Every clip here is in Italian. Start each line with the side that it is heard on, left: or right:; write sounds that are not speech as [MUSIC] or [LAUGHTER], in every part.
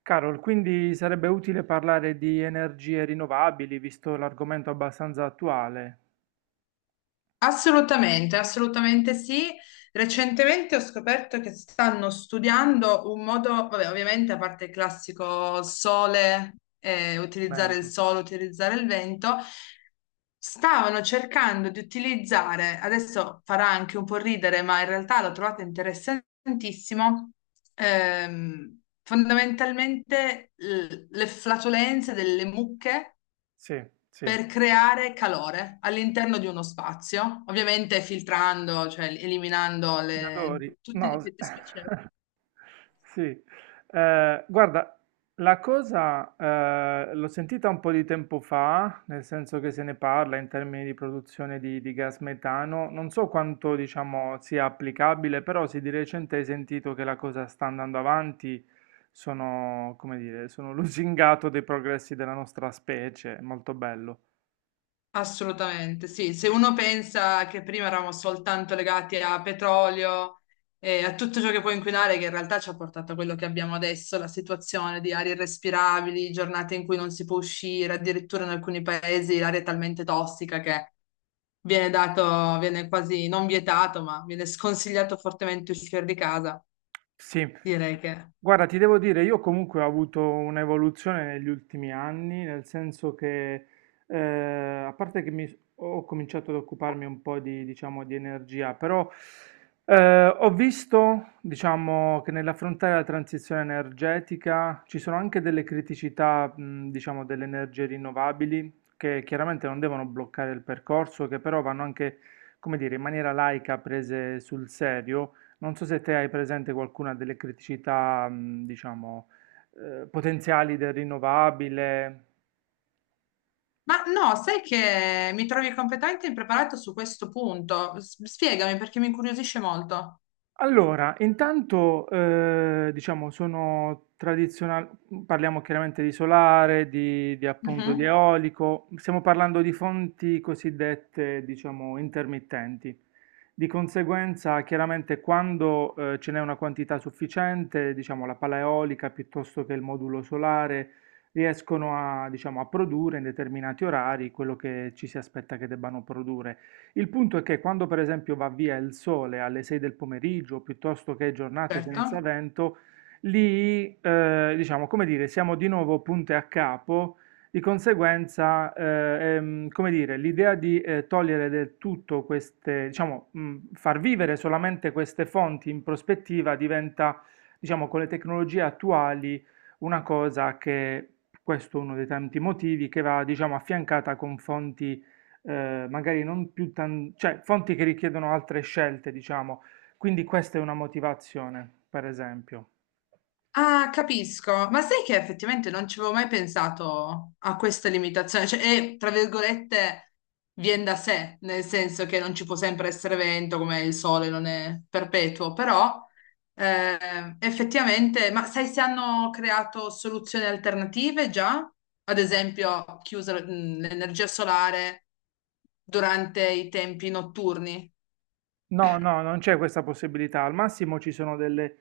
right: Carol, quindi sarebbe utile parlare di energie rinnovabili, visto l'argomento abbastanza attuale.
left: Assolutamente, assolutamente sì. Recentemente ho scoperto che stanno studiando un modo, vabbè, ovviamente a parte il classico sole, utilizzare il
right: Bento.
left: sole, utilizzare il vento, stavano cercando di utilizzare, adesso farà anche un po' ridere, ma in realtà l'ho trovata interessantissimo, fondamentalmente le flatulenze delle mucche
right: Sì, sì.
left: per creare calore all'interno di uno spazio, ovviamente filtrando, cioè eliminando
right: Li adori.
left: tutti gli
right: No,
left: effetti spiacevoli.
right: [LAUGHS] sì. Guarda, la cosa l'ho sentita un po' di tempo fa, nel senso che se ne parla in termini di produzione di gas metano. Non so quanto, diciamo, sia applicabile, però sì, di recente hai sentito che la cosa sta andando avanti. Sono, come dire, sono [LAUGHS] lusingato dei progressi della nostra specie, molto bello.
left: Assolutamente, sì. Se uno pensa che prima eravamo soltanto legati a petrolio e a tutto ciò che può inquinare, che in realtà ci ha portato a quello che abbiamo adesso, la situazione di arie irrespirabili, giornate in cui non si può uscire, addirittura in alcuni paesi l'aria è talmente tossica che viene dato, viene quasi non vietato, ma viene sconsigliato fortemente uscire di casa.
right: Sì.
left: Direi che...
right: Guarda, ti devo dire, io comunque ho avuto un'evoluzione negli ultimi anni, nel senso che, eh, a parte che ho cominciato ad occuparmi un po' di, diciamo, di energia, però ho visto, diciamo, che nell'affrontare la transizione energetica ci sono anche delle criticità, diciamo, delle energie rinnovabili, che chiaramente non devono bloccare il percorso, che però vanno anche, come dire, in maniera laica prese sul serio. Non so se te hai presente qualcuna delle criticità, diciamo, potenziali del rinnovabile.
left: Ma no, sai che mi trovi competente e impreparato su questo punto? Spiegami perché mi incuriosisce molto.
right: Allora, intanto diciamo sono tradizionali, parliamo chiaramente di solare, di appunto di
left: Mhm,
right: eolico, stiamo parlando di fonti cosiddette diciamo intermittenti. Di conseguenza, chiaramente quando ce n'è una quantità sufficiente, diciamo la pala eolica piuttosto che il modulo solare riescono a, diciamo, a produrre in determinati orari quello che ci si aspetta che debbano produrre. Il punto è che quando per esempio va via il sole alle 6 del pomeriggio, piuttosto che giornate senza
left: certo.
right: vento, lì, diciamo, come dire, siamo di nuovo punte a capo, di conseguenza, come dire, l'idea di togliere del tutto queste, diciamo, far vivere solamente queste fonti in prospettiva diventa, diciamo, con le tecnologie attuali una cosa che, questo è uno dei tanti motivi, che va, diciamo, affiancata con fonti magari non più cioè fonti che richiedono altre scelte, diciamo. Quindi questa è una motivazione, per esempio.
left: Ah, capisco. Ma sai che effettivamente non ci avevo mai pensato a questa limitazione? Cioè, e, tra virgolette, viene da sé, nel senso che non ci può sempre essere vento, come il sole non è perpetuo, però eh, effettivamente, ma sai se hanno creato soluzioni alternative già? Ad esempio, chiusa l'energia solare durante i tempi notturni,
right: No, no, non c'è questa possibilità. Al massimo ci sono delle,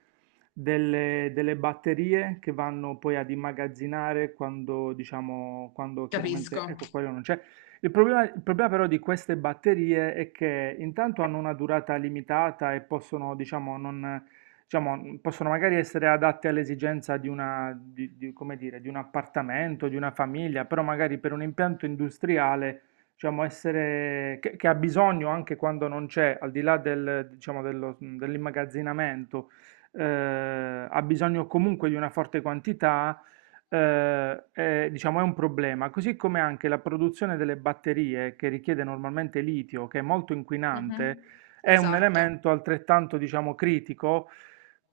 right: delle batterie che vanno poi ad immagazzinare quando, diciamo, quando chiaramente,
left: capisco.
right: ecco, quello non c'è. Il problema però di queste batterie è che intanto hanno una durata limitata e possono, diciamo, non, diciamo, possono magari essere adatte all'esigenza di una, come dire, di un appartamento, di una famiglia, però magari per un impianto industriale diciamo, essere, che ha bisogno anche quando non c'è, al di là del, diciamo, dell'immagazzinamento, eh, ha bisogno comunque di una forte quantità, è, diciamo, è un problema. Così come anche la produzione delle batterie, che richiede normalmente litio, che è molto
left: Mhm.
right: inquinante, è un
left: Esatto.
right: elemento altrettanto, diciamo, critico.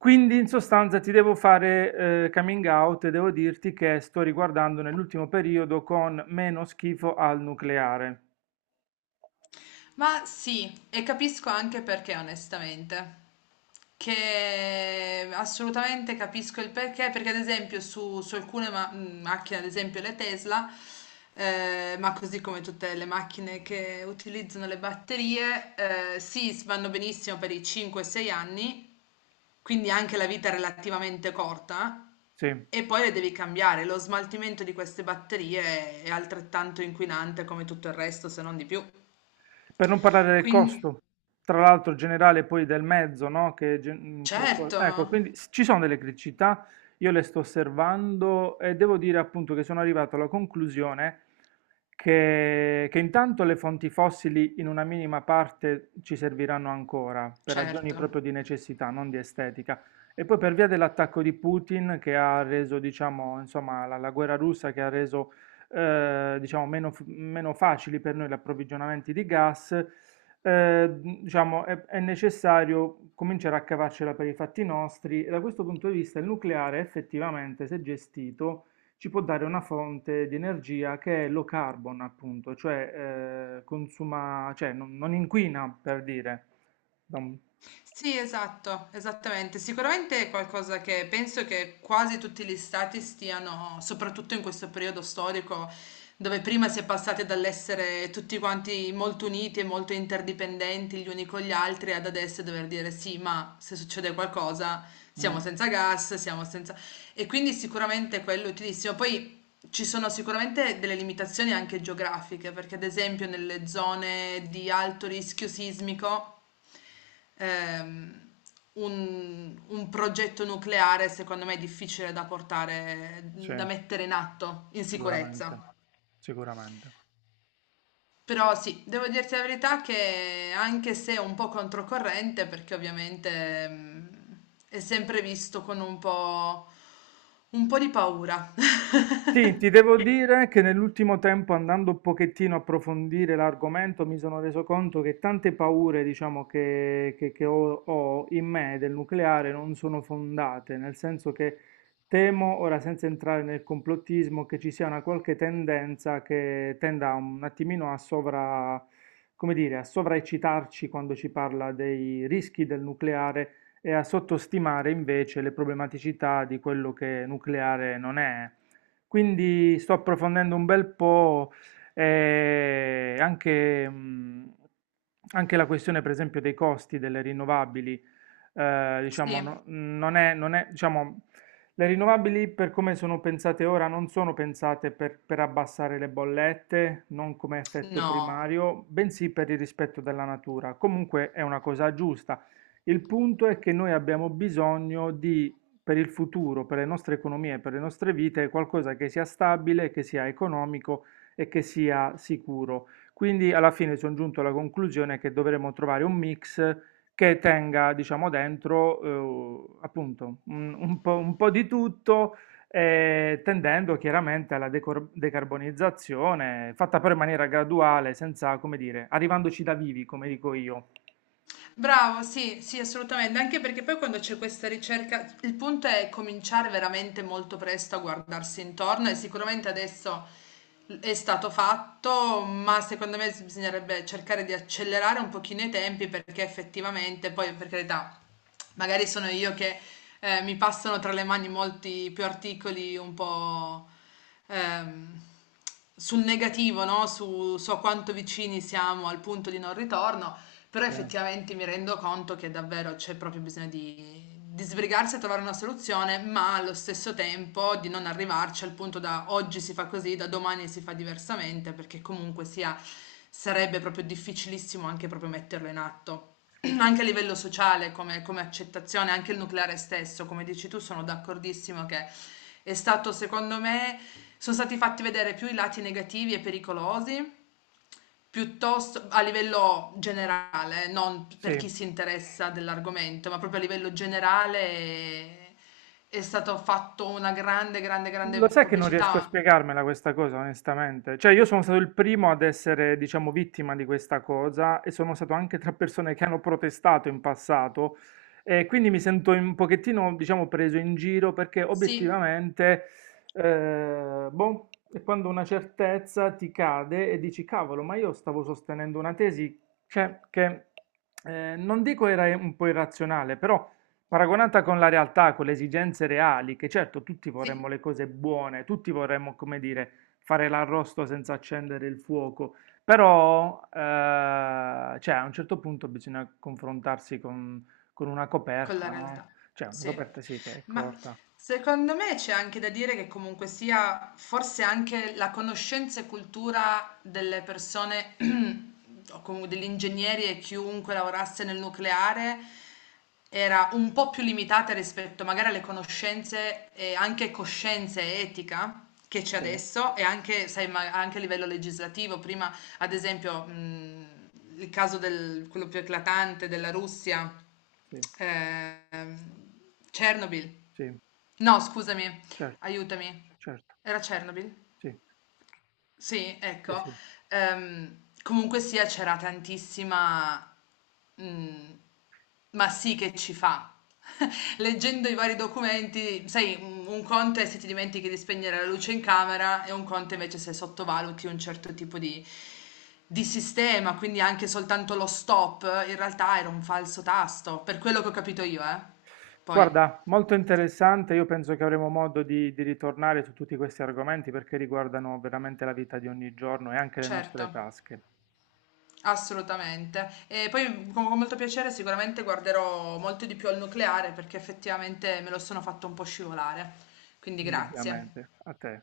right: Quindi in sostanza ti devo fare coming out e devo dirti che sto riguardando nell'ultimo periodo con meno schifo al nucleare.
left: Ma sì, e capisco anche perché, onestamente. Che assolutamente capisco il perché, perché ad esempio su alcune macchine, ad esempio le Tesla, ma così come tutte le macchine che utilizzano le batterie, sì, vanno benissimo per i 5-6 anni, quindi anche la vita è relativamente corta,
right: Sì.
left: e poi le devi cambiare. Lo smaltimento di queste batterie è altrettanto inquinante come tutto il resto, se non di più.
right: Per non parlare del
left: Quindi.
right: costo, tra l'altro generale poi del mezzo, no? Che, gen- che co-
left: Certo,
right: ecco, quindi ci sono delle criticità, io le sto osservando e devo dire appunto che sono arrivato alla conclusione che intanto le fonti fossili in una minima parte ci serviranno ancora, per ragioni proprio
left: certo.
right: di necessità, non di estetica. E poi per via dell'attacco di Putin che ha reso, diciamo, insomma, la guerra russa che ha reso diciamo meno, meno facili per noi gli approvvigionamenti di gas, diciamo è necessario cominciare a cavarcela per i fatti nostri, e da questo punto di vista il nucleare effettivamente, se gestito, ci può dare una fonte di energia che è low carbon, appunto, cioè, consuma, cioè non inquina, per dire. Da un-
left: Sì, esatto, esattamente. Sicuramente è qualcosa che penso che quasi tutti gli stati stiano, soprattutto in questo periodo storico, dove prima si è passati dall'essere tutti quanti molto uniti e molto interdipendenti gli uni con gli altri, ad adesso dover dire sì, ma se succede qualcosa siamo
right: Mm,
left: senza gas, siamo senza... E quindi sicuramente quello è utilissimo. Poi. Ci sono sicuramente delle limitazioni anche geografiche, perché ad esempio nelle zone di alto rischio sismico, ehm, un progetto nucleare secondo me è difficile da portare,
right: sì,
left: da mettere in atto in
right: sicuramente,
left: sicurezza.
right: sicuramente.
left: Però sì, devo dirti la verità che anche se è un po' controcorrente, perché ovviamente ehm, è sempre visto con un po' di paura. [LAUGHS]
right: Sì, ti devo dire che nell'ultimo tempo, andando un pochettino a approfondire l'argomento, mi sono reso conto che tante paure, diciamo, che ho, ho in me del nucleare non sono fondate, nel senso che temo, ora senza entrare nel complottismo, che ci sia una qualche tendenza che tenda un attimino a come dire, a sovraeccitarci quando ci parla dei rischi del nucleare e a sottostimare invece le problematicità di quello che nucleare non è. Quindi sto approfondendo un bel po' eh, anche, mh, anche la questione, per esempio, dei costi delle rinnovabili. Diciamo,
left: Sì,
right: non è, diciamo, le rinnovabili, per come sono pensate ora, non sono pensate per abbassare le bollette, non come effetto
left: no.
right: primario, bensì per il rispetto della natura. Comunque è una cosa giusta. Il punto è che noi abbiamo bisogno di, per il futuro, per le nostre economie e per le nostre vite, è qualcosa che sia stabile, che sia economico e che sia sicuro. Quindi alla fine sono giunto alla conclusione che dovremo trovare un mix che tenga, diciamo, dentro appunto un po' di tutto, tendendo chiaramente alla decarbonizzazione, fatta però in maniera graduale, senza, come dire, arrivandoci da vivi, come dico io.
left: Bravo, sì, sì, assolutamente, anche perché poi quando c'è questa ricerca, il punto è cominciare veramente molto presto a guardarsi intorno e sicuramente adesso è stato fatto, ma secondo me bisognerebbe cercare di accelerare un pochino i tempi perché effettivamente, poi per carità, magari sono io che mi passano tra le mani molti più articoli un po' ehm, sul negativo, no? Su, so quanto vicini siamo al punto di non ritorno. Però
right: Sì.
left: effettivamente mi rendo conto che davvero c'è proprio bisogno di sbrigarsi a trovare una soluzione, ma allo stesso tempo di non arrivarci al punto da oggi si fa così, da domani si fa diversamente, perché comunque sia, sarebbe proprio difficilissimo anche proprio metterlo in atto. [CLEARS THROAT] Anche a livello sociale, come accettazione, anche il nucleare stesso, come dici tu, sono d'accordissimo che è stato, secondo me, sono stati fatti vedere più i lati negativi e pericolosi. Piuttosto a livello generale, non per
right: Sì.
left: chi si interessa dell'argomento, ma proprio a livello generale è è stato fatto una grande, grande, grande
right: Lo sai che non riesco a
left: pubblicità.
right: spiegarmela questa cosa, onestamente. Cioè, io sono stato il primo ad essere, diciamo, vittima di questa cosa e sono stato anche tra persone che hanno protestato in passato, e quindi mi sento un pochettino, diciamo, preso in giro, perché
left: Sì,
right: obiettivamente, boh, è quando una certezza ti cade e dici, cavolo, ma io stavo sostenendo una tesi, cioè, che non dico era un po' irrazionale, però. Paragonata con la realtà, con le esigenze reali, che certo tutti vorremmo
left: sì.
right: le cose buone, tutti vorremmo, come dire, fare l'arrosto senza accendere il fuoco, però cioè, a un certo punto bisogna confrontarsi con una
left: Con la
right: coperta, no?
left: realtà,
right: Cioè una
left: sì.
right: coperta sì che è
left: Ma
right: corta,
left: secondo me c'è anche da dire che comunque sia forse anche la conoscenza e cultura delle persone, [CLEARS THROAT] o comunque degli ingegneri e chiunque lavorasse nel nucleare, era un po' più limitata rispetto magari alle conoscenze e anche coscienza e etica che c'è
right: sì,
left: adesso e anche, sai, ma anche a livello legislativo. Prima ad esempio, il caso del quello più eclatante della Russia,
right: sì,
left: ehm, Chernobyl.
right: sì,
left: No scusami,
right: certo,
left: aiutami,
right: certo,
left: era Chernobyl?
right: sì,
left: Sì,
right: sì,
left: ecco.
right: sì.
left: Comunque sia c'era tantissima... mm, ma sì che ci fa. [LAUGHS] Leggendo i vari documenti, sai, un conto è se ti dimentichi di spegnere la luce in camera e un conto invece se sottovaluti un certo tipo di sistema, quindi anche soltanto lo stop, in realtà era un falso tasto, per quello che ho capito io, eh. Poi,
right: Guarda, molto interessante, io penso che avremo modo di ritornare su tutti questi argomenti, perché riguardano veramente la vita di ogni giorno e anche le nostre
left: certo.
right: tasche,
left: Assolutamente. E poi con molto piacere sicuramente guarderò molto di più al nucleare perché effettivamente me lo sono fatto un po' scivolare. Quindi grazie.
right: indubbiamente. A te.